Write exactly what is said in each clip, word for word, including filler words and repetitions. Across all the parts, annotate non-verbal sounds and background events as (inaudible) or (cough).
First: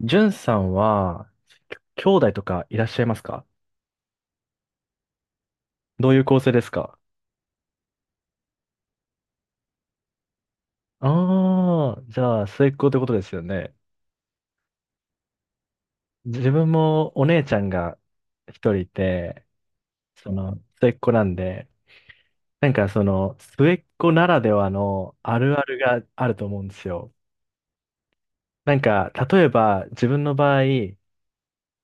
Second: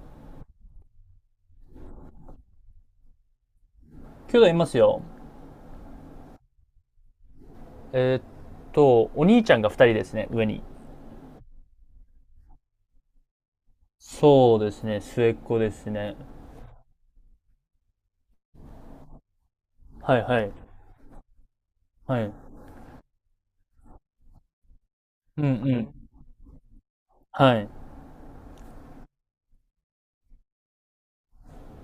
じゅんさんは、きょ兄弟とかいらっしゃいますか？兄弟いますよ。どういう構成ですか？えーっと、お兄ちゃんがふたりですね、上に。ああー、じゃあ、末っ子ってことですよね。そうですね、末っ子ですね。自分もお姉ちゃんが一人いて、はいそはい。の、末っ子なんで、はい。なんかその、末っ子ならではのあうんうるあるん。があると思うんですよ。はい。なんか、例えば、自分の場合、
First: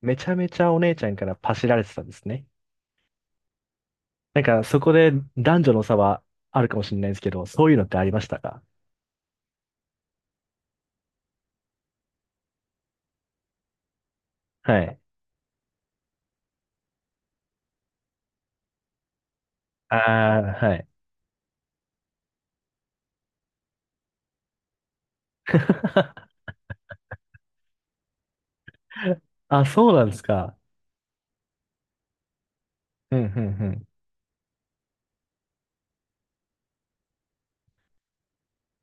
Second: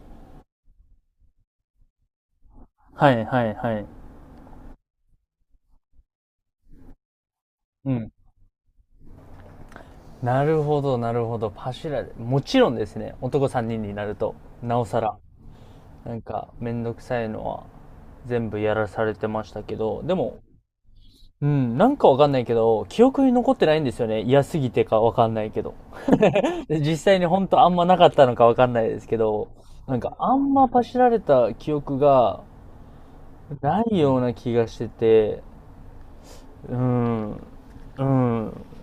めちゃめちゃお姉ちゃんからパシられてたんですね。はいはいはい。なんか、そこで男女の差はあるかもしれないんですけど、そういうのっうてありん。ましたか？なるほど、なるほど。パシュラで。もちろんですね、男さんにんにんになると、なはおい。さら、なんか、めんどくさいのは全部やらされてましたけあど、でも、あ、はい。うん、なんかわかんないけど、記憶に残ってないんですよね。嫌すぎてかわかんないけど。で実際に本当あんまなかったのかわかんないですけど、あ、そうなんなんかですあんか。ま走られた記憶がうん、うん、うなん。いような気がしてて、うん、う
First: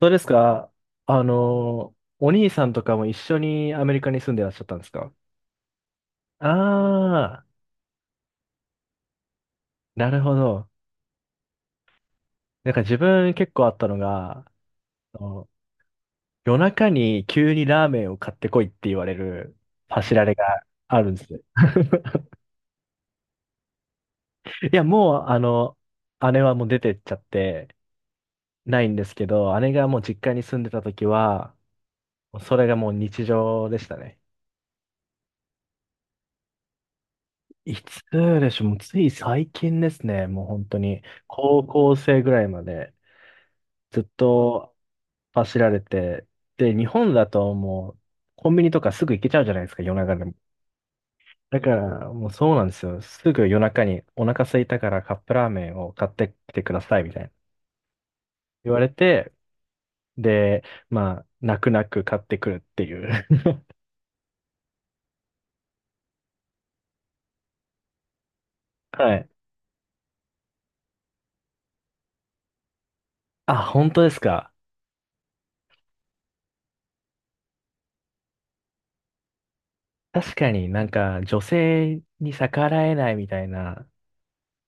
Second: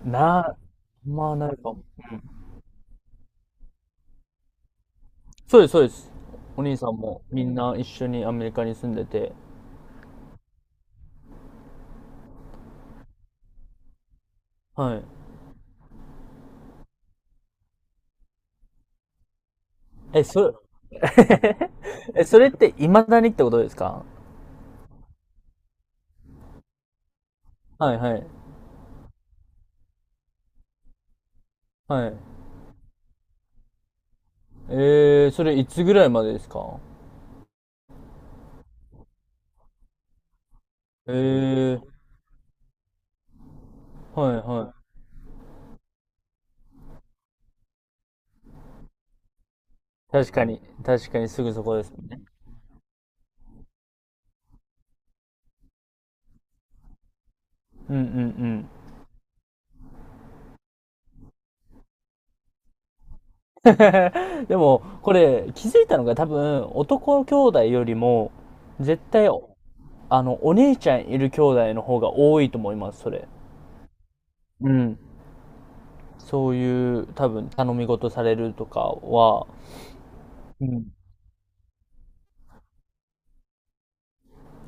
そうですな、か。あまあないかも。の、お兄さんとかも一緒にアメリカに住んでらっしゃったんですか？そうです、そうです。お兄さんもみああんな一緒にアメリカに住んでて、ー、なるほど。なんか自分結構あったのが、はい。あの夜中に急にラーメンを買ってこいって言われるパシえ、られそがあれ、るんですよ。(laughs) (laughs) え、それって未だにってことですか？いや、もう、あの、姉はもう出てっちゃってはいはい。ないんですけど、姉がもう実家に住んでた時は、はい。それがもう日常でしたね。えー、それいつぐらいまでですか？いつでしょう、もうつい最近ですね、もう本当に、え高ー、校生ぐらいまでずっはいとは走られて、で、日本だともうコンビニとかすぐ行けちゃうじゃないですか、夜い。中で確も。かに、確かにすぐだそかこですらね。もうそうなんですよ、すぐ夜中にお腹空いたからカップラーメンを買ってきてくださいみたいなうんうんうん。言われて、で、まあ、泣く泣く買ってくるっていう。(laughs) (laughs) でも、これ、気づいたのが多分、男兄弟よりも、絶はい。対、あの、お姉ちゃんいる兄弟の方が多いと思います、それ。あ、本当ですか。うん。そういう、多分、頼み事されるとかは、確かうになんん。か女性に逆らえないみたいな。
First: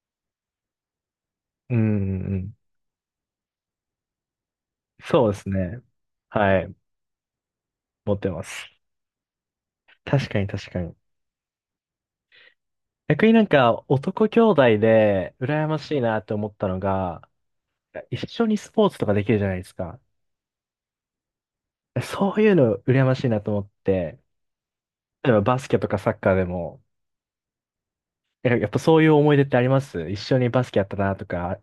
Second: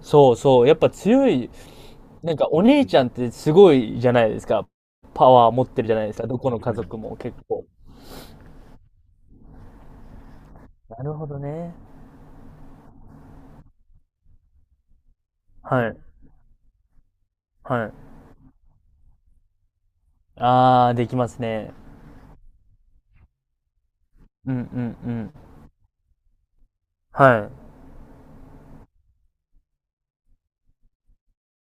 そうそう、やっぱ強い、うんうんなうんかん。お姉ちゃんってすごいじゃないですか。そパうですワー持ってね。るじゃないですか、どこのは家い。族も結構。持ってます。確かに確かに。なるほどね。逆になんか男兄弟で羨まはしいい、なって思ったのが、はい。一緒にスポーツとかできるじゃないですか。あー、できますね。そういうの羨ましいなと思って、うんうんう例えん。ばバスケとかサッカーでも、はい。えやっぱそういう思い出ってあります？一緒にバスケやったなとか。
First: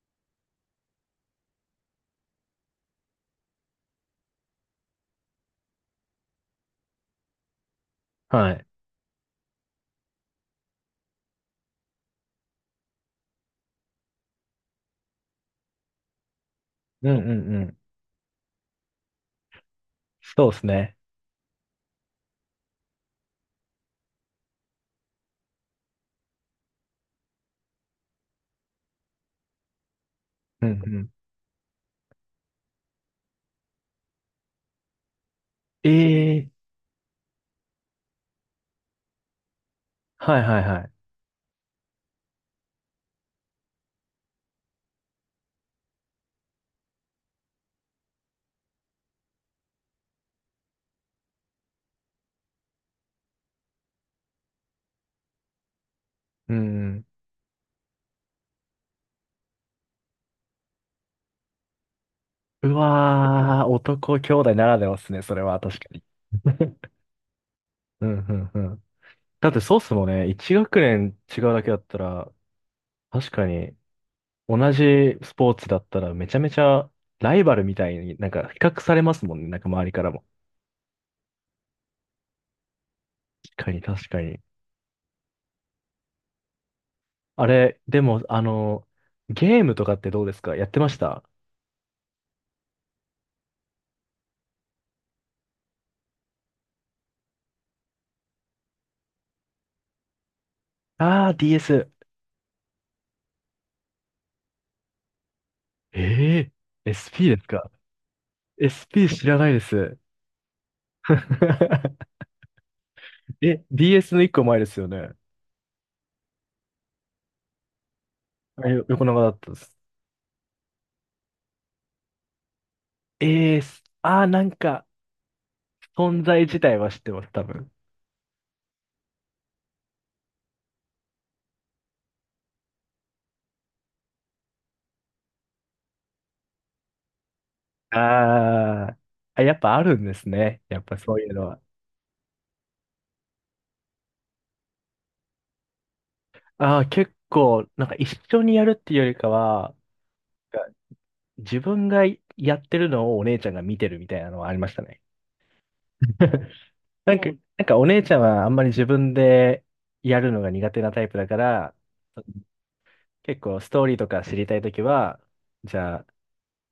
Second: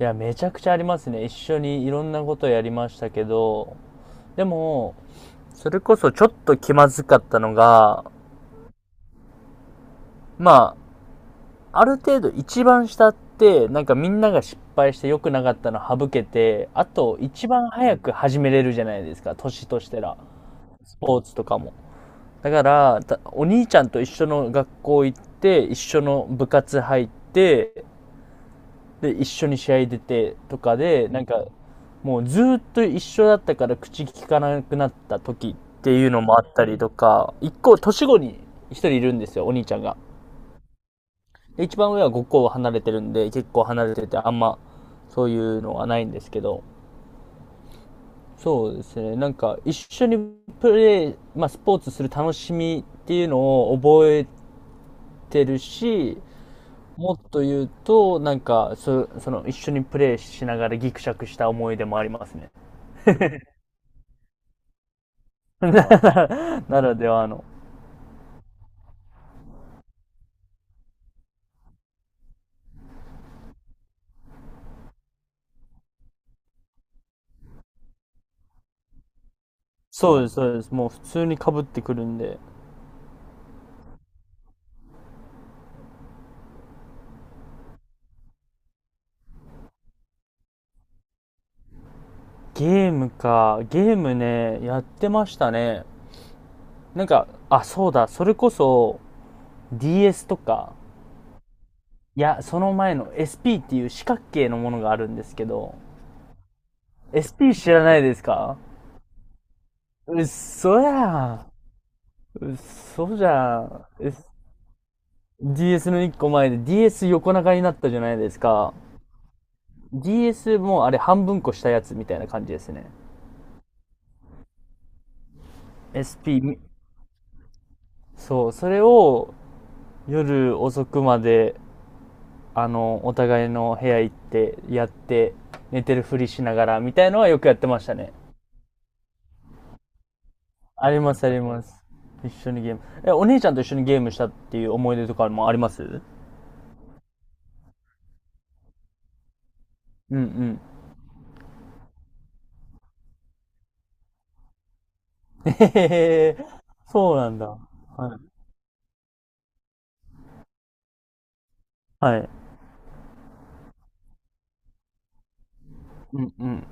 いや、めちゃくちゃありますね。一緒にいろんなことやりましたけど、でも、それこそちょっと気まずかったのが、はい。まあ、ある程度一番下って、なんかみんなが失敗して良くなかったの省けて、あうんとう一んう番ん。早く始めれるじゃないですか、年としてら。そうですね。スポーツとかも。だから、お兄ちゃんと一緒の学校行って、一緒の部活入って、で、一緒に試合出てとうんうかん。で、なんか、もうずーっと一緒だったから口聞かなくなった時っていうのもあえっえ。たりとか、一個年後に一人いるんですよ、お兄ちゃんが。はいはいはい。で、一番上はごこ離れてるんで、結構離れてて、あんまそういうのはないんですけど、そうですね、なんか一緒にプレー、まあスポーツする楽しみっていうのを覚えてるし、うん。もっと言うと、なんかそ、その一緒にプレーしながらギクシャクした思い出もありますね。うわー、男兄弟ならではですね、それは確かに。(laughs) な (laughs) らではの。うんうんうん。だってそうっすもんね、一学年違うだけだったら、確かに同じスポーツだったらめちゃめちゃライバルみたいになんか比較されますもんね、なんか周りからそうも。です、そうです。もう普通に被ってくるんで。確かに確かに。あれ、でもあの、ゲームとかってどうですか？やってました？ゲームか。ゲームね、やってましたね。なんか、あ、そうだ。それこそ ディーエス とか、あー、ディーエス。いや、その前の エスピー っていう四角形のものがあるんですけど、えー、SP です エスピー か？ 知らないですか？ エスピー 知らないです。うっそやん。(laughs) うっそじゃえ、ん。ディーエス の一 S- 個前ですよね。DS の一個前で ディーエス 横長になったじゃないですあか。よ横長だったです。DS もあれ半分こしたやつみたいな感じですね。えー、あー、なんか存在自 エスピー、 体は知ってます、多分。そうそれを夜遅くまで、あのお互いの部屋行ってやって、寝てるふりしながらみたいのはよくやってましたね。あー。あ、やっぱあるんですね。やっあぱりそまういすあうりのは。ます。一緒にゲーム、えお姉ちゃんと一緒にゲームしたっていう思い出とかもあります。うんああ、結構、なんか一緒にやるっていうよりかは、うん。 自分がやってるのをお姉ちゃんが見てるみたいなのはありましたね。(laughs) へへへ (laughs) (laughs) なそうんなか、んだ。はなんかお姉ちゃんはあんまり自分でやるのが苦手なタイプだから、いはい。結構ストーリーとか知りたいときは、じゃあうんうん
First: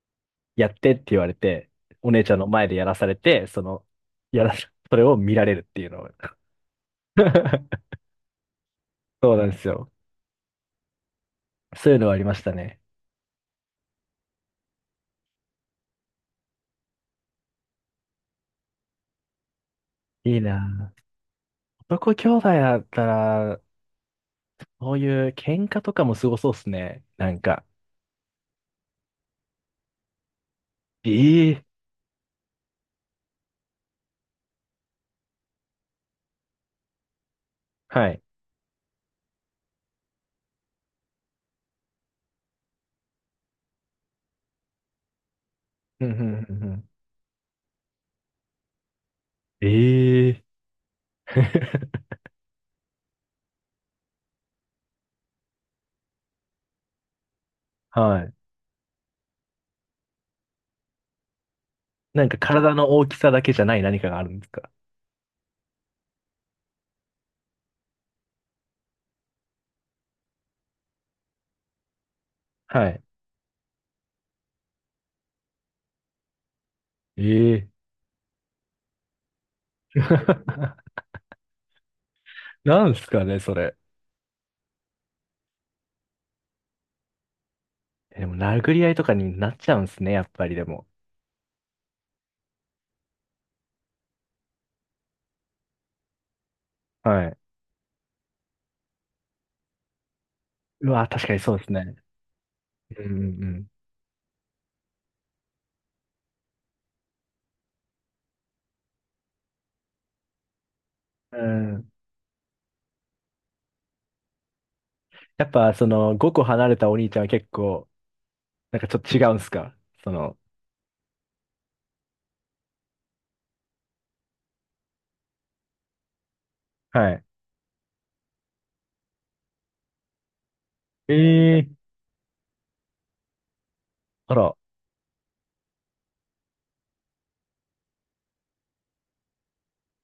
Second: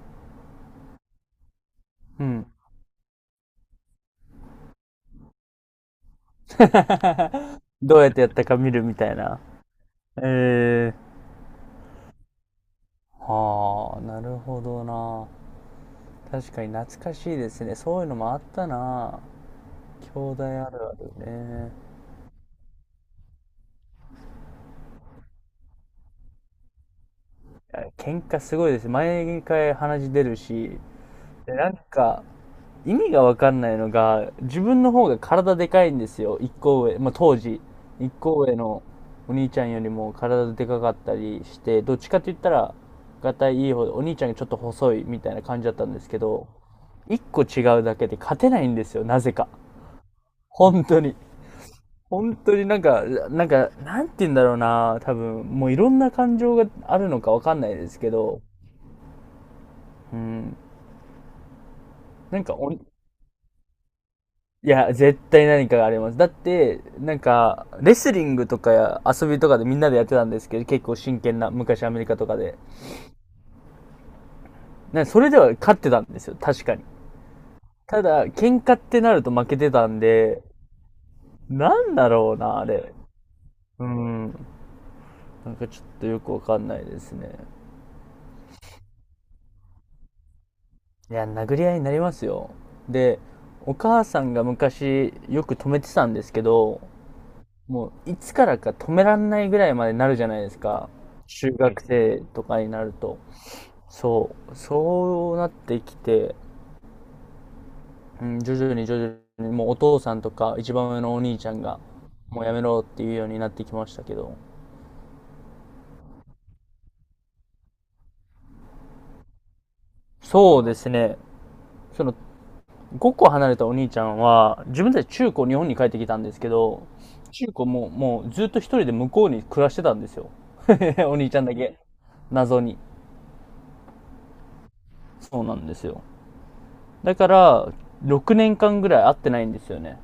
やってって言われて、お姉うちゃんのん。 前でやらされて、その、やら、それを見られるっていうのを。(laughs) (laughs) どうやってやったか見るみたいそうな。なんですよ。えー、そういうのはありましたね。はあ、なるほどな。確かに懐かしいですね、そういうのもあったな。兄いい弟あるあな。るね。男兄弟だったら、そういう喧嘩とかもすごそうっすね。なんか。喧嘩すごいです。毎回鼻血出るし、で、ええ。なんか、意味がわかんないのが、自分の方が体でかいんですよ。一個上。まあ、当時、は一い。個上のお兄ちゃんよりも体でかかったりして、どっちかって言ったら、がたいいい方で、お兄ちゃんがちょっと細いみたいな感じだったんでうすんうけんど、うんうん。一個違うだけで勝てないんですよ。なぜか。ええ。 本当に。(laughs) 本当になんか、なんか、なんて言うんだろうな、多分、もういろんな感情があるのかわかんないですけはい。ど、うん、なんかなんかお体いの大きさだけじゃない何かがあるんですか？や、絶対何かがあります。だって、なんか、レスリングとかや遊びとかでみんなでやってたんですけど、結構真剣な、昔アメリカとかで。はい。なんかそれでは勝ってたんですよ、確かに。ええ。 ただ、喧嘩ってなると負けてたんで、(laughs) なんだろうな、あなれ。んすかね、それ。うん、なんかちょっとよくわかんないですね。でも、殴り合いとかになっちゃうんすね、やっぱりでも。いや、殴り合いになりますよ。で、お母さんが昔よく止めてたんですけど、はい。もういつからか止めらんないぐらいまでなるじゃないですか。うわ、確かに中そうです学ね。生とかになるうと。んそう、そうなってきて、うん、徐々に徐々に、もうお父さんとか一番上のおう兄んちゃんうん。うが、ん。もうやめろっていうようになってきましたけど。やっぱ、その、ごこ離れたお兄ちゃんは結構、なんかちょっと違うんすか？その、そうですね。そのごこ離れたお兄ちゃんは、自分たち中高日本に帰ってきたんですけど、はい。中高ももうずっと一人で向こうに暮らしてたんですよ。(laughs) お兄ちゃんだええ。け。謎に。あら、そうなんですよ。だから、ろくねんかんぐらい会ってないんですよね。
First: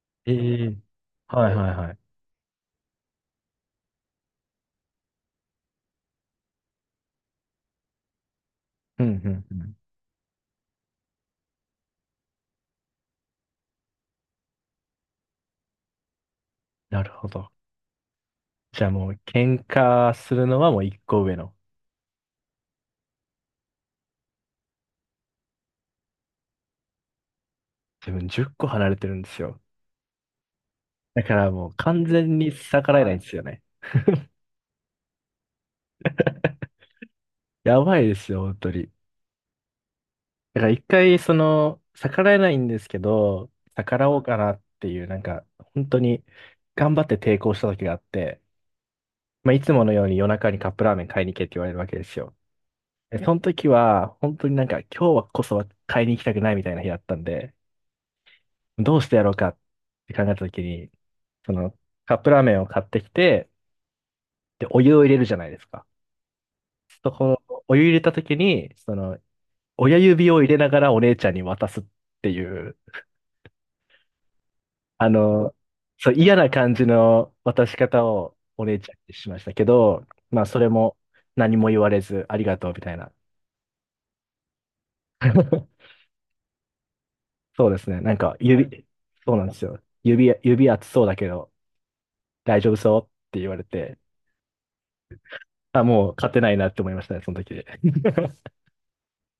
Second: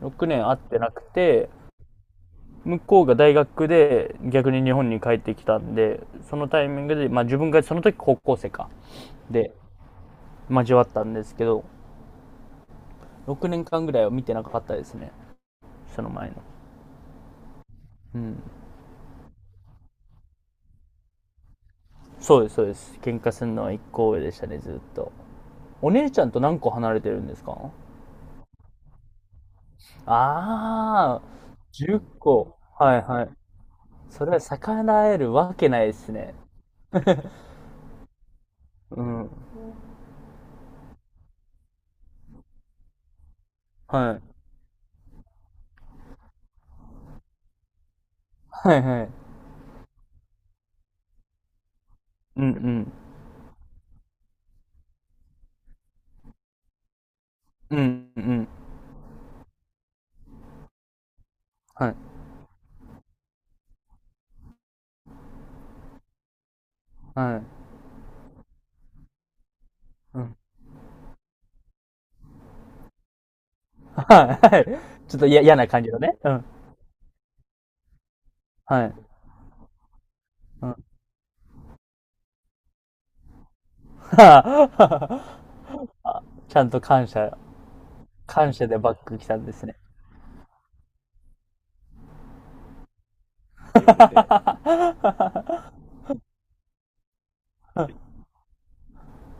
6え年会っえ。てなくて、はいはいはい。向こうが大学で逆に日本に帰ってきたんで、そのタイミングで、まあ自分がその時高校生か。うんうんで、うん。交わったんですけど、ろくねんかんぐらいは見てなかったですね。その前の。なるほど。うん。じゃあもう喧嘩するのはもう一個上の。そうです、そうです。喧嘩するのはいっこ上でしたね、ずっと。お姉ちゃんと何個離れてるんですか？自分じゅっこ離れてるんですよ。あだあ、からもう10完全に個。逆はらいえないんはでい。すよね。それは逆らえるわけないですね。やばいですよ、本当に。うん。だから一回その、逆らえないんですけど、逆らはおうかい。なっていう、なんか、本当に頑張って抵抗した時があって、はいはい。まあいつものように夜中にカップラーメン買いに行けって言われるわけですよ。うんでその時は、本当になんか今日はこそは買いに行きたくないみたいな日だったんで、うん。うんうん。どうしてやろうかって考えたときに、その、はい。カップラーメンを買ってきて、で、お湯を入れるじゃないですか。そはい。こ、お湯入れたときに、その、親う指ん。を入れながらお姉ちゃんに渡すっていう、はいはい。あちょっと嫌の、嫌な感じのそう、ね。う嫌ん。な感じの渡し方をお姉はちゃい。んにしましたけど、まあ、そうれん。(laughs) も何も言われず、ありがとうみたいな。はあ、はあ、 (laughs) ちゃんと感謝、そうですね。なんか、感謝で指、バック来そうたなんんでですすね。よ。指、指熱そうだけど、大丈夫そうって言われて、(laughs) あ、もう勝てないなって思いましたね、その時で。(laughs)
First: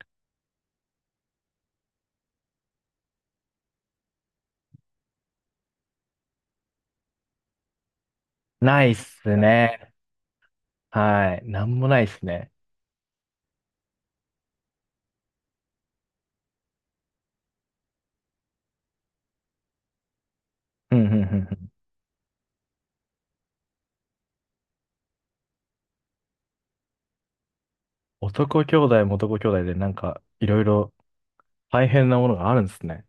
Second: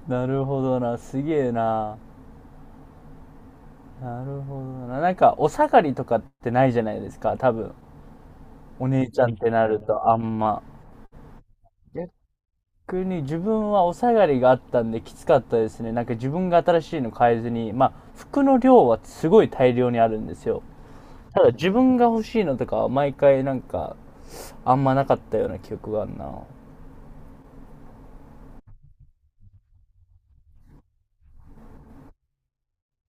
なるほどな。すげえな。なるほどな。なんか、お下がりとかってないじゃないですか、多分。なおいっ姉ちゃんすってなるね。と、あんま。はい。なんもないっすね。逆に自分はお下がりがあったんできつかったですね。なんか自分が新しいの買えずに、まあ、服の量はすごい大量にあるんですよ。うん、うん、うん。うただ自ん。分が欲しいのとかは毎回なんか、あんまなかったような記憶があるな。男兄弟も男兄弟でなんかいろいろ大変なものがあるんですね。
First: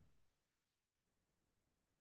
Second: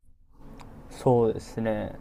そうですね。